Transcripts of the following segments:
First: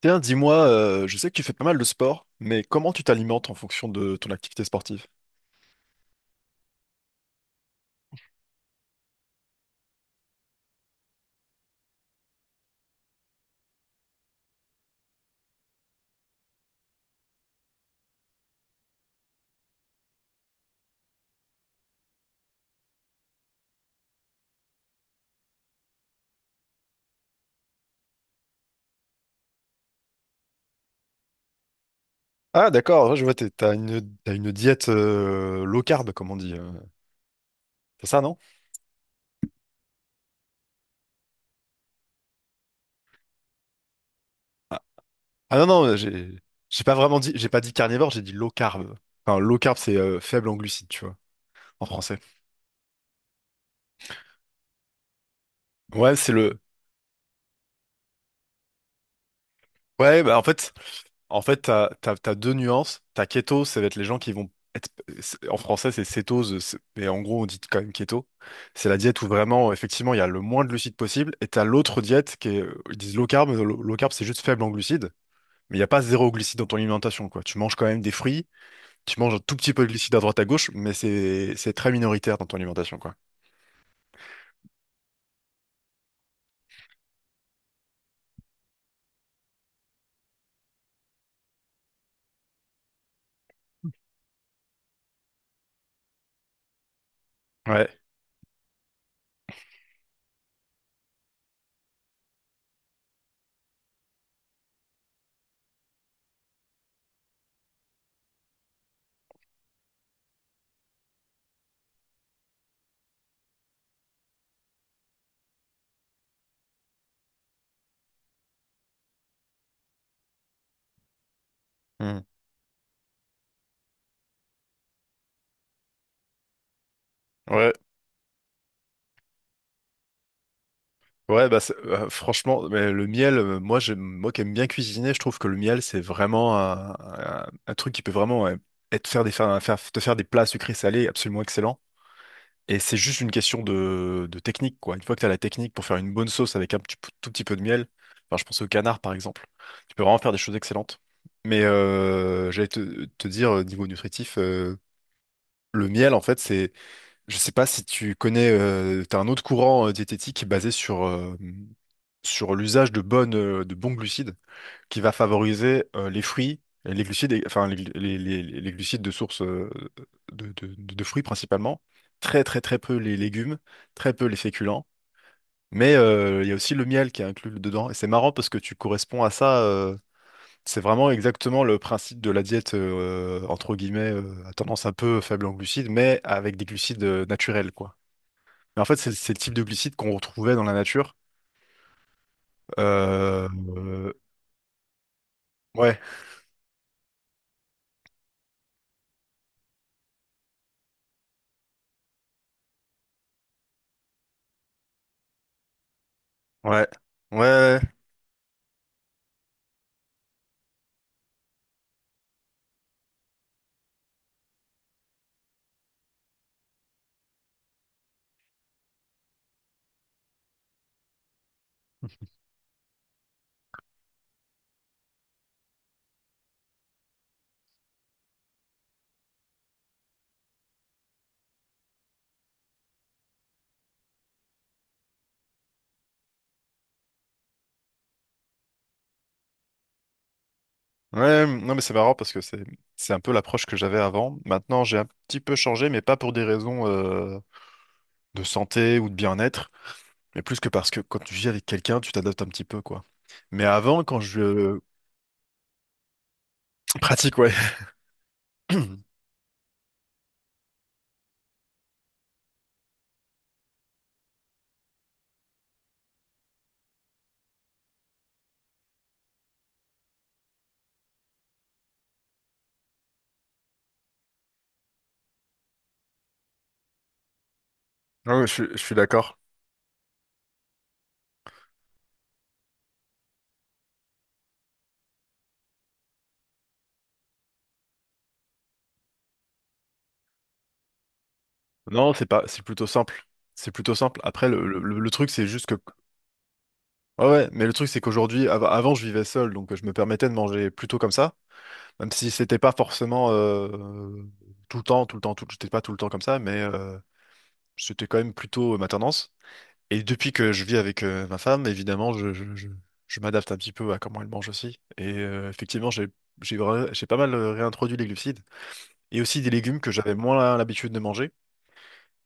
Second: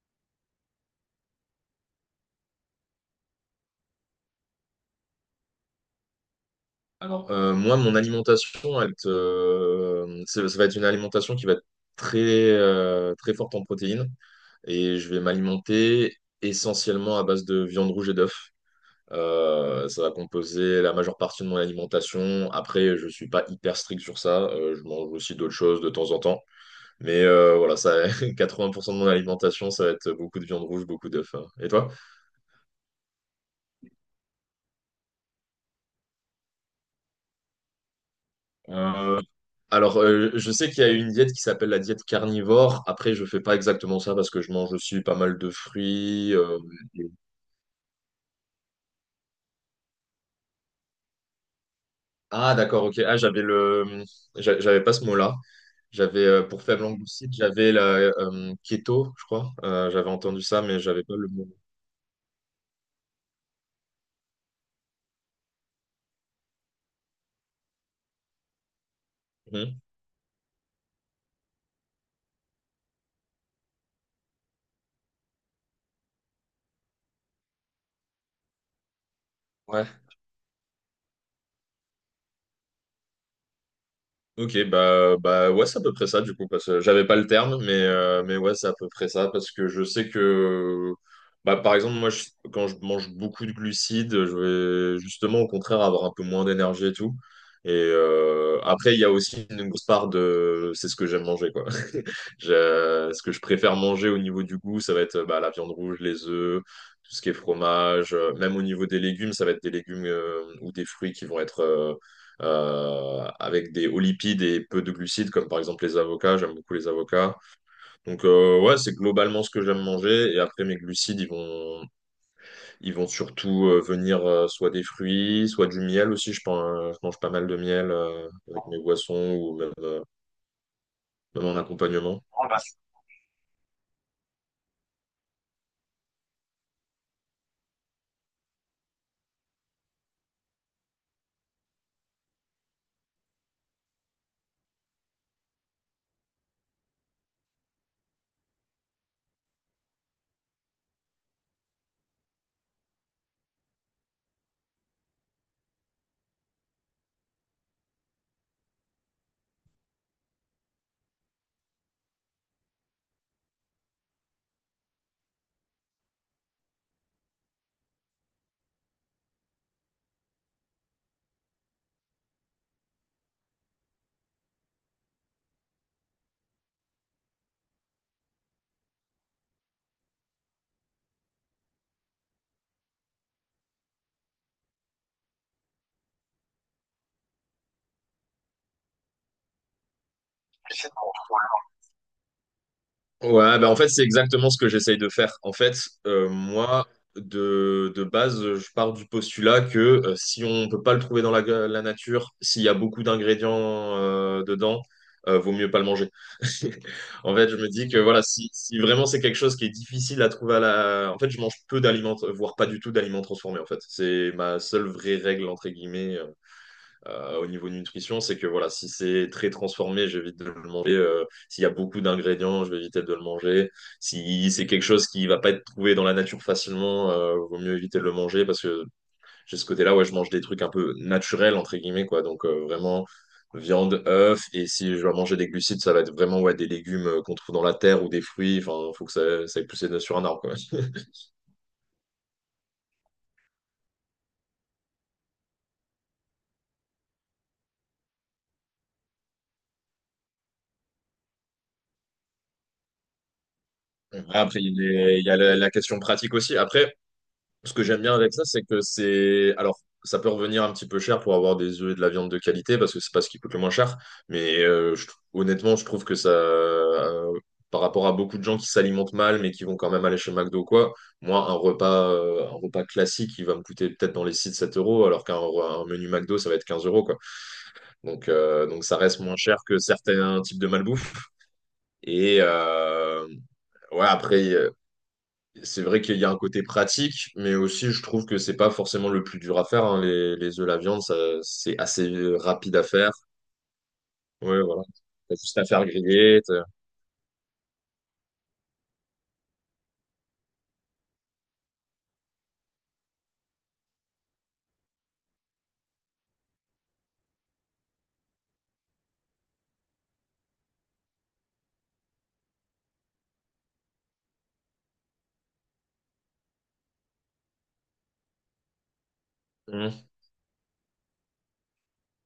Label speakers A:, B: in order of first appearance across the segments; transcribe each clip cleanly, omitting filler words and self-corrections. A: Tiens, dis-moi, je sais que tu fais pas mal de sport, mais comment tu t'alimentes en fonction de ton activité sportive?
B: Alors, moi, mon alimentation, ça va être une alimentation qui va être très, très forte en protéines. Et je vais m'alimenter essentiellement à base de viande rouge et d'œufs. Ça va composer la majeure partie de mon alimentation. Après, je suis pas hyper strict sur ça. Je mange aussi d'autres choses de temps en temps. Mais voilà, ça, 80% de mon alimentation, ça va être beaucoup de viande rouge, beaucoup d'œufs, hein. Et toi?
A: Ah, d'accord, ouais, je vois, t'as t'as une diète low carb, comme on dit. C'est ça, non?
B: Alors, je sais qu'il y a une diète qui s'appelle la diète carnivore. Après, je fais pas exactement ça parce que je mange
A: Ah,
B: aussi pas mal de
A: ah non, non,
B: fruits.
A: j'ai pas
B: Et-
A: vraiment dit, j'ai pas dit carnivore, j'ai dit low carb. Enfin, low carb, c'est faible en glucides, tu vois, en français.
B: Ah, d'accord, ok. Ah, j'avais le, j'avais pas ce mot-là.
A: Ouais,
B: J'avais
A: c'est le,
B: pour faible glucide, j'avais la keto, je crois. J'avais
A: Ouais,
B: entendu ça, mais j'avais pas le
A: en
B: mot.
A: fait, t'as deux nuances. T'as keto, ça va être les gens qui vont être, en français, c'est cétose, mais en gros, on dit quand même keto. C'est la diète où vraiment,
B: Mhm.
A: effectivement, il y a le moins de glucides possible. Et t'as l'autre diète qui est, ils disent low carb, mais low carb, c'est juste faible en glucides. Mais il n'y a pas zéro glucides dans ton alimentation, quoi. Tu manges quand même des fruits, tu manges un tout petit peu
B: Ouais.
A: de glucides à droite à gauche, mais c'est très minoritaire dans ton alimentation, quoi.
B: Ok, bah, bah ouais, c'est à peu près ça du coup, parce que j'avais pas le terme, mais ouais, c'est à peu près ça, parce que je sais que, bah, par exemple, quand je mange beaucoup de glucides, je vais justement au contraire avoir un peu moins d'énergie et tout. Et
A: Ouais.
B: après, il y a aussi une grosse part de, c'est ce que j'aime manger, quoi. Ce que je préfère manger au niveau du goût, ça va être bah, la viande rouge, les œufs, tout ce qui est fromage, même au niveau des légumes, ça va être des légumes ou des fruits qui vont être avec des hauts lipides et peu de glucides, comme par exemple les avocats. J'aime beaucoup les avocats. Donc ouais, c'est globalement ce que j'aime manger. Et après, mes glucides, ils vont,
A: Hmm.
B: ils vont surtout venir soit des fruits, soit du miel aussi. Je mange pas mal de
A: Ouais.
B: miel avec mes boissons ou même, même
A: Ouais,
B: en accompagnement.
A: franchement, mais le miel, moi, moi qui aime bien cuisiner, je trouve que le miel, c'est vraiment un truc qui peut vraiment ouais, être faire des, faire, faire- te faire des plats sucrés salés absolument excellents. Et c'est juste une question de technique, quoi. Une fois que tu as la technique pour faire une bonne sauce avec un tout petit peu de miel, enfin, je pense au canard, par exemple, tu peux vraiment faire des choses excellentes. Mais j'allais te dire, niveau nutritif, le miel, en fait, c'est je sais pas si tu connais, t'as un autre courant diététique basé sur, sur l'usage de de bons glucides qui va favoriser les fruits, les glucides, enfin les glucides de source de fruits principalement, très très très peu les légumes, très peu les féculents, mais il y a aussi le miel qui est inclus dedans. Et c'est marrant parce que tu corresponds à ça, c'est vraiment exactement le principe de la diète entre guillemets à tendance un peu faible en glucides, mais avec des glucides naturels, quoi. Mais en fait, c'est le type de glycide qu'on retrouvait dans la nature. Euh,
B: Ouais, bah en fait, c'est
A: euh,
B: exactement ce que j'essaye de faire. En fait,
A: ouais,
B: moi, de base, je pars du postulat que si on ne peut pas le trouver dans la nature, s'il y a beaucoup d'ingrédients dedans, vaut mieux pas le manger.
A: ouais,
B: En
A: ouais,
B: fait, je me
A: ouais.
B: dis que voilà, si vraiment c'est quelque chose qui est difficile à trouver. En fait, je mange peu d'aliments, voire pas du tout d'aliments transformés, en fait. C'est ma seule vraie règle, entre guillemets. Au niveau nutrition, c'est que voilà, si c'est très transformé, j'évite de le manger. S'il y a beaucoup d'ingrédients, je vais éviter de le manger. Si c'est quelque chose qui va pas être trouvé dans la nature facilement, vaut mieux éviter de le manger parce que j'ai ce côté-là, ouais, je mange des trucs un peu naturels, entre guillemets, quoi. Donc vraiment viande, œufs, et si je dois manger des glucides, ça va être vraiment ouais, des légumes qu'on trouve dans la terre ou des fruits. Enfin, faut que ça ait poussé sur un arbre, quoi.
A: ouais. Non, mais c'est marrant parce que c'est un peu l'approche que j'avais avant. Maintenant, j'ai un petit peu changé, mais pas pour des raisons de santé ou de bien-être, mais plus que parce que quand tu vis avec quelqu'un, tu t'adaptes un petit peu, quoi. Mais avant, quand
B: Après,
A: je
B: il y a la question pratique aussi. Après,
A: pratique, ouais.
B: ce que j'aime bien avec ça, c'est que c'est. Alors, ça peut revenir un petit peu cher pour avoir des œufs et de la viande de qualité, parce que c'est pas ce qui coûte le moins cher. Mais honnêtement, je trouve que ça. Par rapport à beaucoup de gens qui s'alimentent mal, mais qui vont quand même aller chez McDo ou quoi, moi, un repas classique, il va me coûter peut-être dans les 6 7 euros, alors qu'un menu McDo, ça va être 15 euros, quoi. Donc,
A: Non, mais
B: euh,
A: je
B: donc
A: suis
B: ça reste moins
A: d'accord.
B: cher que certains types de malbouffe. Et. euh, Ouais, après. C'est vrai qu'il y a un côté pratique, mais aussi je trouve que c'est pas forcément le plus dur à faire, hein. Les œufs, la viande, ça, c'est
A: Non,
B: assez
A: c'est pas, c'est
B: rapide à
A: plutôt
B: faire.
A: simple. C'est plutôt simple. Après,
B: Ouais, voilà.
A: le truc,
B: T'as
A: c'est
B: juste à
A: juste que
B: faire griller.
A: ouais, ouais, mais le truc, c'est qu'aujourd'hui, avant, je vivais seul, donc je me permettais de manger plutôt comme ça, même si c'était pas forcément tout le temps, tout le temps, tout, j'étais pas tout le temps comme ça, mais c'était quand même plutôt ma tendance. Et depuis que je vis avec ma femme, évidemment, je m'adapte un petit peu à comment elle mange aussi. Et effectivement, j'ai pas mal réintroduit les glucides et aussi des légumes que
B: t'as-
A: j'avais moins l'habitude de manger.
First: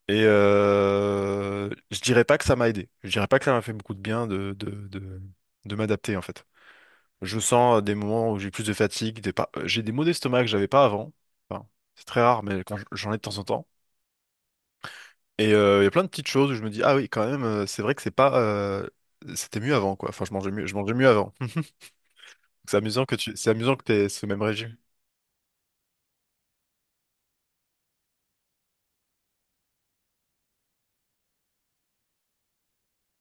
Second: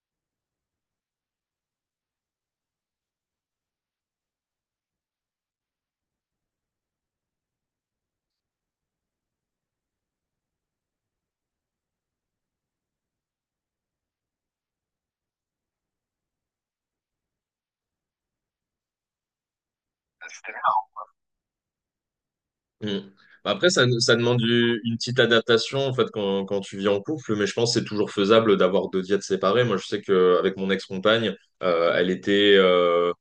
A: Et je dirais pas que ça m'a aidé. Je dirais pas que ça m'a fait beaucoup de bien de m'adapter, en fait. Je sens des moments où j'ai plus de fatigue, des pas- j'ai des maux d'estomac que j'avais pas avant. Enfin, c'est très rare, mais quand j'en ai de temps en temps. Et il y a plein de petites choses où je me dis, ah oui, quand même, c'est vrai que c'est pas, c'était mieux avant, quoi. Enfin, je mangeais mieux avant. C'est
B: Mm.
A: amusant que tu, c'est
B: Bah, après,
A: amusant que
B: ça,
A: t'aies
B: ça
A: ce même
B: demande
A: régime.
B: une petite adaptation en fait quand tu vis en couple, mais je pense que c'est toujours faisable d'avoir deux diètes séparées. Moi, je sais qu'avec mon ex-compagne, euh, elle était, euh,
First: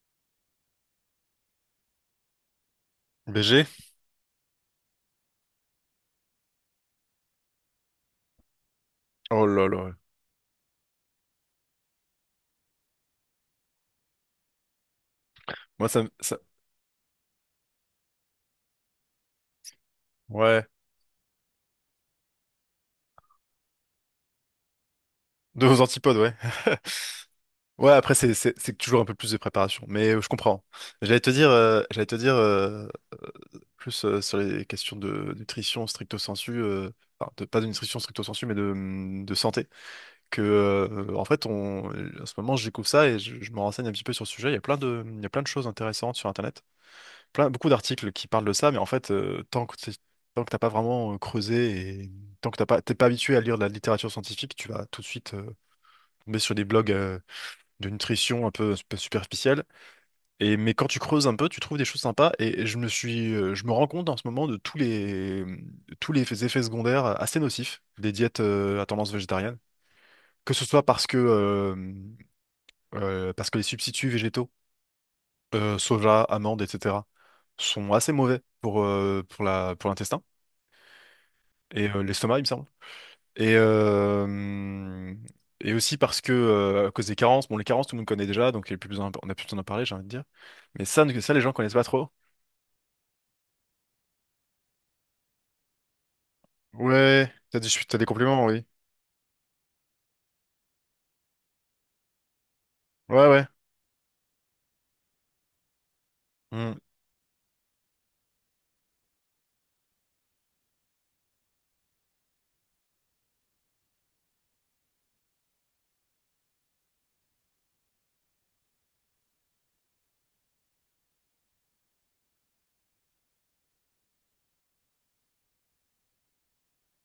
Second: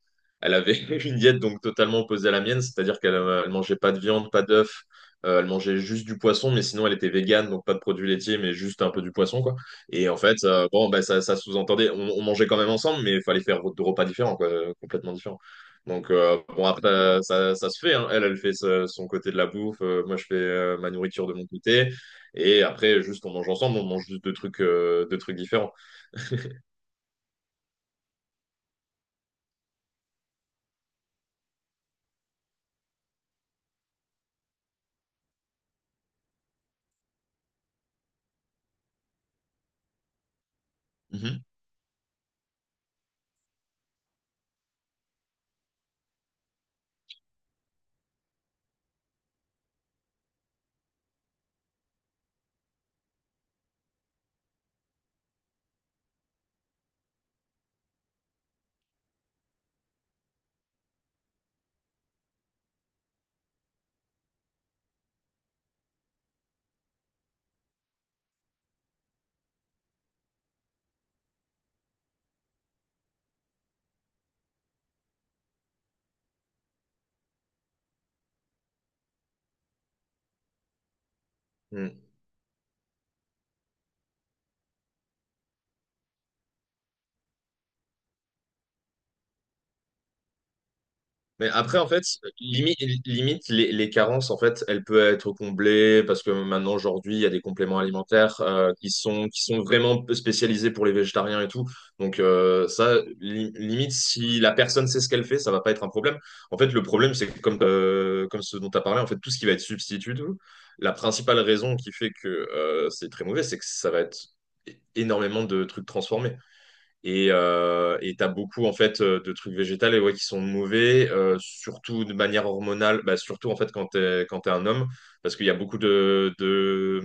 B: elle avait une diète donc totalement opposée à la mienne, c'est-à-dire qu'elle elle
A: BG?
B: mangeait pas de viande, pas d'œufs, elle mangeait juste du poisson, mais sinon elle était végane, donc pas de produits laitiers, mais juste un peu du poisson
A: Oh
B: quoi.
A: là là.
B: Et en fait, bon, bah, ça sous-entendait, on mangeait quand même ensemble, mais il fallait faire deux repas différents quoi, complètement différents.
A: Moi,
B: Donc,
A: ça...
B: bon, après, ça se fait, hein. Elle fait son côté de la bouffe. Moi, je fais
A: ouais.
B: ma nourriture de mon côté. Et après, juste, on mange ensemble. On mange juste deux trucs
A: De
B: différents.
A: vos antipodes, ouais. Ouais, après, c'est toujours un peu plus de préparation. Mais je comprends. J'allais te dire, plus sur les questions de nutrition stricto sensu, enfin, pas de nutrition stricto sensu, mais de santé. Que, en fait, on, en ce moment, je découvre ça et je me renseigne un petit peu sur le sujet. Il y a il y a plein de choses intéressantes sur Internet. Plein, beaucoup d'articles qui parlent de ça, mais en fait, tant que tant que t'as pas vraiment creusé et tant que t'es pas habitué à lire de la littérature scientifique, tu vas tout de suite tomber sur des blogs de nutrition un peu superficiels et, mais quand tu creuses un peu, tu trouves des choses sympas. Et je me rends compte en ce moment de tous les effets secondaires assez nocifs des diètes à tendance végétarienne. Que ce soit parce que les substituts végétaux, soja, amandes, etc., sont assez mauvais pour, pour l'intestin et
B: Mhm.
A: l'estomac, il me semble. Et, aussi parce que, à cause des carences, bon, les carences, tout le monde connaît déjà, donc il y a plus besoin, on n'a plus besoin d'en parler, j'ai envie de dire. Mais les
B: Mais
A: gens connaissent
B: après,
A: pas
B: en fait,
A: trop.
B: limi- limite, les carences, en fait, elles peuvent être comblées parce que maintenant, aujourd'hui, il y a
A: Ouais,
B: des compléments
A: t'as des
B: alimentaires
A: compliments, oui.
B: qui sont vraiment spécialisés pour les végétariens et tout. Donc, ça,
A: Ouais, ouais.
B: limite, si la personne sait ce qu'elle fait, ça va pas être un problème. En fait,
A: Hmm.
B: le problème, c'est que comme ce dont tu as parlé, en fait, tout ce qui va être substitut, tout, la principale raison qui fait que c'est très mauvais, c'est que ça va être énormément de trucs transformés. Et t'as beaucoup en fait de trucs végétales et ouais, qui sont mauvais, surtout de manière hormonale, bah, surtout en fait quand t'es un homme, parce qu'il y a beaucoup de de,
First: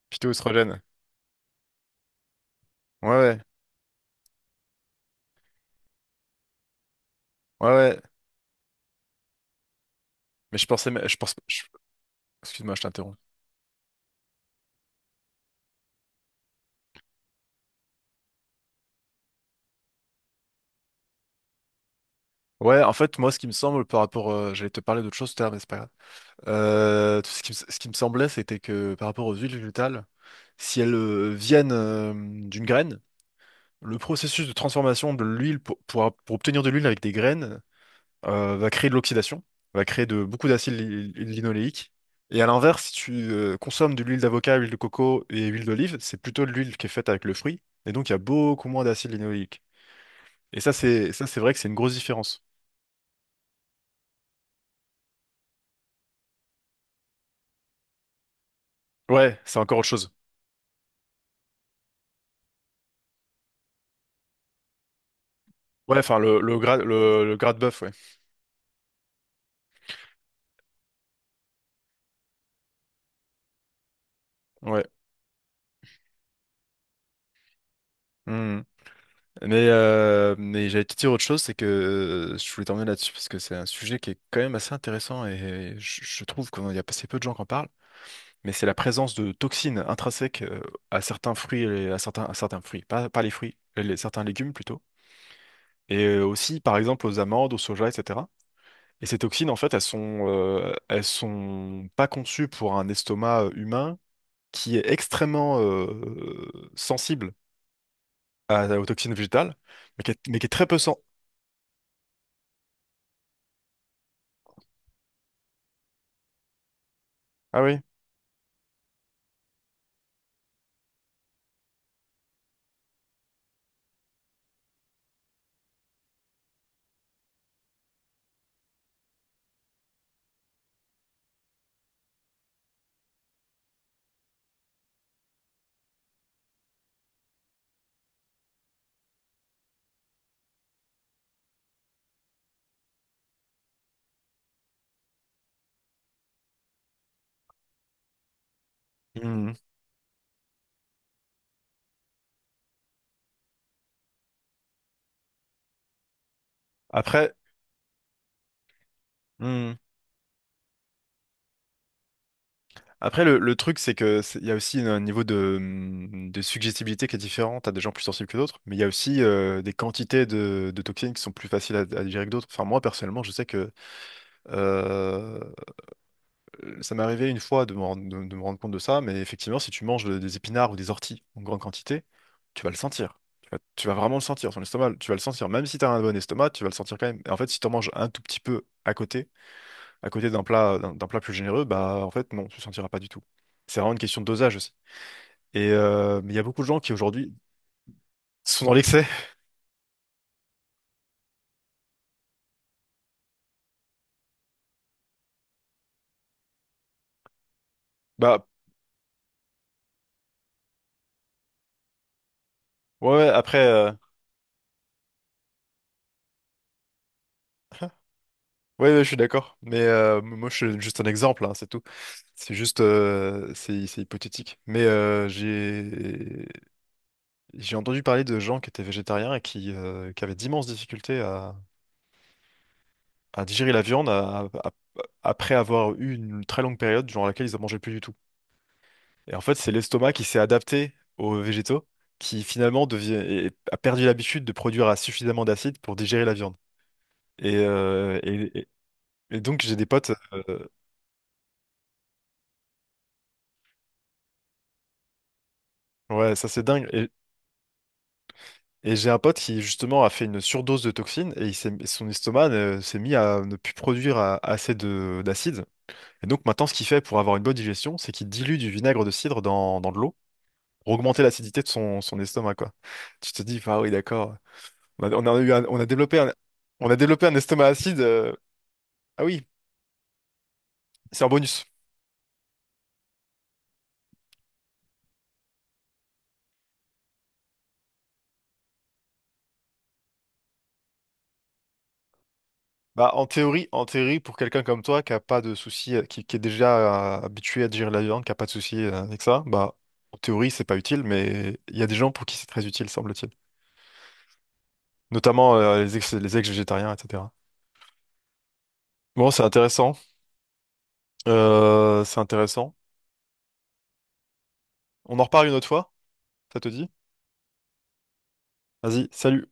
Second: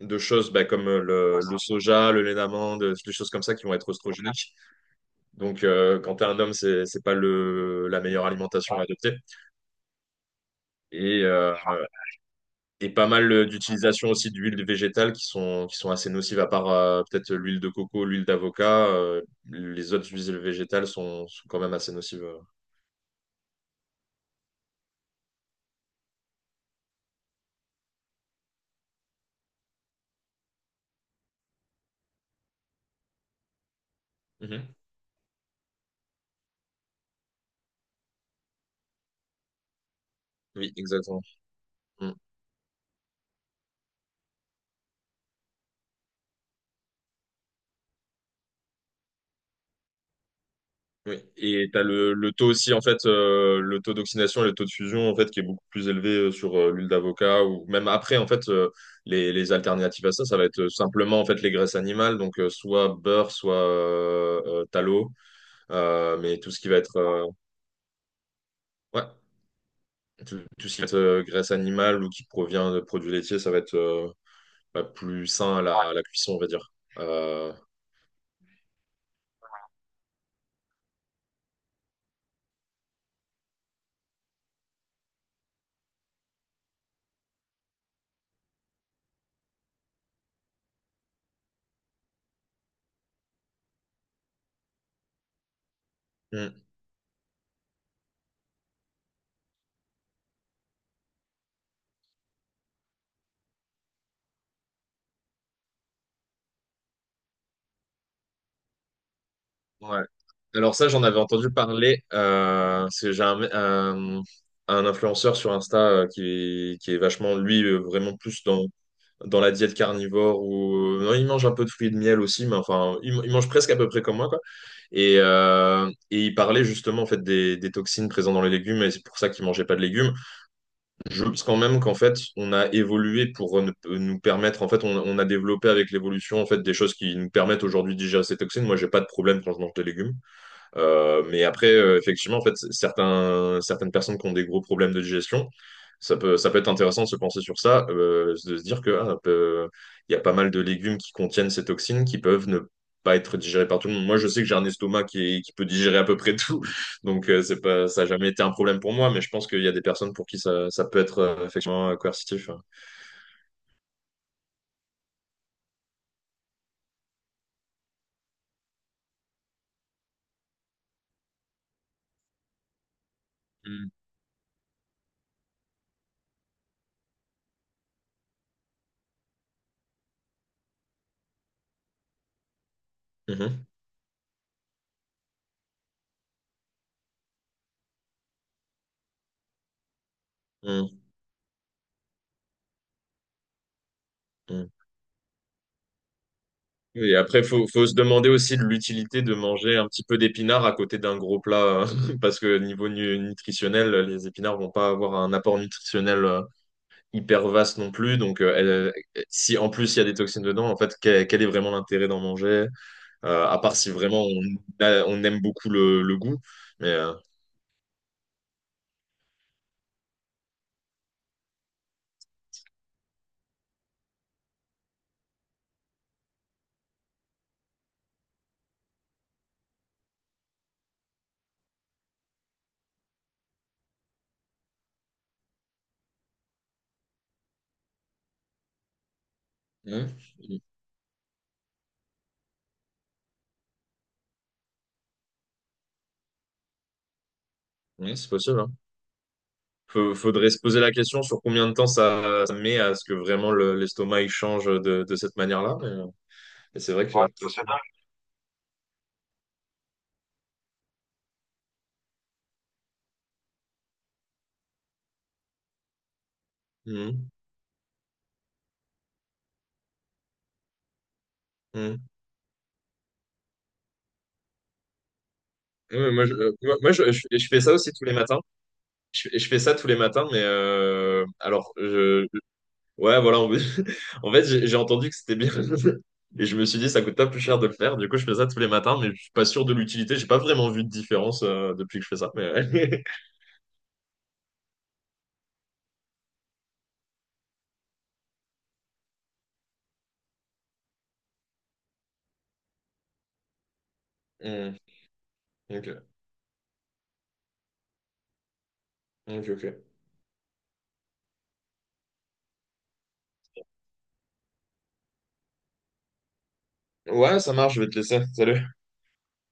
B: de
A: Phyto
B: choses bah,
A: oestrogène.
B: comme le soja, le lait d'amande,
A: Ouais,
B: des choses
A: ouais.
B: comme ça qui vont être oestrogéniques. Donc quand t'es un homme, c'est pas
A: Ouais,
B: le la
A: ouais.
B: meilleure alimentation à adopter.
A: Mais je pensais, mais
B: Et euh,
A: excuse-moi, je
B: et pas
A: t'interromps.
B: mal d'utilisation aussi d'huiles végétales qui sont assez nocives, à part peut-être l'huile de coco, l'huile d'avocat. Les autres huiles végétales sont quand même assez nocives.
A: Ouais, en fait, moi, ce qui me semble par rapport, j'allais te parler d'autre chose tout à l'heure, mais c'est pas grave. Tout ce ce qui me semblait, c'était que par rapport aux huiles végétales, si elles viennent d'une graine, le processus de
B: Mhm.
A: transformation de l'huile pour obtenir de l'huile avec des graines, va créer de l'oxydation, va créer beaucoup
B: Oui,
A: d'acide
B: exactement.
A: linoléique.
B: Mm.
A: Et à l'inverse, si tu consommes de l'huile d'avocat, huile de coco et huile d'olive, c'est plutôt de l'huile qui est faite avec le fruit. Et donc, il y a beaucoup moins d'acide linoléique. Et ça,
B: Oui.
A: c'est vrai que c'est
B: Et
A: une
B: tu as
A: grosse
B: le
A: différence.
B: taux aussi, en fait, le taux d'oxydation et le taux de fusion, en fait, qui est beaucoup plus élevé sur l'huile d'avocat ou même après, en fait, les,
A: Ouais,
B: les
A: c'est encore autre
B: alternatives à
A: chose.
B: ça, ça va être simplement, en fait, les graisses animales, donc soit beurre, soit tallow,
A: Ouais, enfin,
B: mais tout ce qui va être.
A: le gras de bœuf, ouais.
B: Ouais. Tout ce qui va être graisse animale ou qui provient de produits laitiers, ça va être bah,
A: Ouais.
B: plus sain à la cuisson, on va dire. Euh,
A: Mhm. Mais j'allais te dire autre chose, c'est que je voulais t'emmener là-dessus parce que c'est un sujet qui est quand même assez intéressant et je trouve qu'il y a assez peu de gens qui en parlent. Mais c'est la présence de toxines intrinsèques à certains fruits, et à à certains fruits, pas les fruits, certains légumes plutôt, et aussi
B: hmm,
A: par exemple aux amandes, au soja, etc. Et ces toxines, en fait, elles sont pas conçues pour un estomac humain qui est extrêmement sensible aux toxines végétales,
B: ouais.
A: mais mais qui est très
B: Alors
A: peu
B: ça, j'en avais entendu parler. Parce que j'ai un, un influenceur sur Insta qui est vachement,
A: ah
B: lui,
A: oui.
B: vraiment plus dans la diète carnivore. Non, il mange un peu de fruits et de miel aussi, mais enfin, il mange presque à peu près comme moi, quoi. Et il parlait justement en fait des toxines présentes dans les légumes, et c'est pour ça qu'il mangeait pas de légumes. Je pense quand même qu'en fait, on a évolué pour nous permettre, en fait, on a développé avec l'évolution, en fait, des choses qui nous permettent aujourd'hui de digérer ces toxines. Moi, j'ai pas de problème quand je mange des légumes. Mais après, effectivement, en fait, certaines personnes qui ont des gros problèmes de digestion, ça peut être intéressant de se penser sur ça, de se dire que ah,
A: Hmm.
B: il y a pas mal de légumes qui contiennent ces toxines qui peuvent ne pas être digérées par tout le monde. Moi, je sais que j'ai un estomac qui peut digérer à peu près tout, donc
A: Après.
B: c'est pas, ça n'a jamais été un problème pour moi, mais je pense qu'il y a
A: mmh,
B: des personnes pour qui ça peut être effectivement coercitif.
A: Après, le truc, c'est que il y a aussi un niveau de suggestibilité qui est différent. T'as des gens plus sensibles que d'autres, mais il y a aussi des quantités de toxines qui sont plus faciles à digérer que d'autres. Enfin, moi, personnellement, je sais que euh, ça m'est arrivé une fois de me rendre compte de ça, mais effectivement, si tu manges des épinards ou des orties en grande quantité, tu vas le sentir.
B: Mhm.
A: Tu vas vraiment le sentir, ton estomac, tu vas le sentir. Même si t'as un bon estomac, tu vas le sentir quand même. Et en fait, si t'en manges un tout petit peu à côté d'un plat,
B: Mhm.
A: d'un plat plus généreux, bah en fait non, tu ne sentiras pas du tout. C'est vraiment une question de dosage
B: Mhm.
A: aussi. Et mais il y a beaucoup de gens qui
B: Oui. Et
A: aujourd'hui
B: après, faut se demander aussi de
A: sont dans l'excès.
B: l'utilité de manger un petit peu d'épinards à côté d'un gros plat, parce que niveau nutritionnel, les épinards vont pas avoir un apport nutritionnel hyper vaste non plus.
A: Bah
B: Donc, si en plus il y a des toxines dedans, en fait, quel est vraiment l'intérêt d'en manger?
A: ouais, ouais,
B: À
A: après,
B: part si
A: euh,
B: vraiment on aime beaucoup le goût. Mais
A: ouais, ouais, je suis d'accord. Mais moi, je suis juste un exemple, hein, c'est tout. C'est juste, c'est hypothétique. Mais j'ai entendu parler de gens qui étaient végétariens et qui avaient d'immenses difficultés à digérer la viande après avoir eu une très longue période durant laquelle ils n'en mangeaient plus du tout. Et en fait, c'est l'estomac qui
B: ouais,
A: s'est adapté aux végétaux, qui finalement a perdu l'habitude de produire à suffisamment d'acide pour digérer la viande. Et,
B: ouais, c'est possible, hein.
A: donc, j'ai des potes,
B: Faudrait se poser la question sur combien de temps ça met à ce que vraiment l'estomac il change de cette manière-là. Mais, euh,
A: ouais, ça c'est
B: mais
A: dingue.
B: c'est vrai que. Ouais.
A: Et j'ai un pote qui justement a fait une surdose de toxines et son estomac s'est mis à ne plus produire assez de d'acide. Et donc maintenant, ce qu'il fait pour
B: Mhm.
A: avoir une bonne digestion, c'est qu'il dilue du vinaigre de cidre dans de l'eau pour augmenter l'acidité de
B: Mm.
A: son estomac, quoi. Tu te dis, ah oui, d'accord. On a eu on a
B: Ouais,
A: développé
B: moi, je, euh, moi,
A: on
B: moi,
A: a
B: je, je-
A: développé un
B: je fais
A: estomac
B: ça aussi
A: acide.
B: tous les matins.
A: Ah
B: Je,
A: oui,
B: je fais ça tous les matins, mais
A: c'est un bonus.
B: alors, ouais, voilà. En fait, j'ai entendu que c'était bien. Et je me suis dit, ça coûte pas plus cher de le faire. Du coup, je fais ça tous les matins, mais je suis pas sûr de l'utilité. J'ai pas vraiment vu de différence depuis que je fais ça. Mais ouais.
A: Bah, en théorie, pour quelqu'un comme toi qui a pas de souci, qui est déjà habitué à digérer la viande, qui a pas de souci avec ça, bah, en théorie, c'est pas utile, mais il y a des gens pour qui c'est très utile, semble-t-il.
B: Mm.
A: Notamment
B: Ok,
A: les ex-végétariens, etc. Bon, c'est
B: ok, ok.
A: intéressant. C'est intéressant. On en reparle une autre fois, ça te dit?
B: Ouais, ça marche, je vais te laisser. Salut.
A: Vas-y, salut.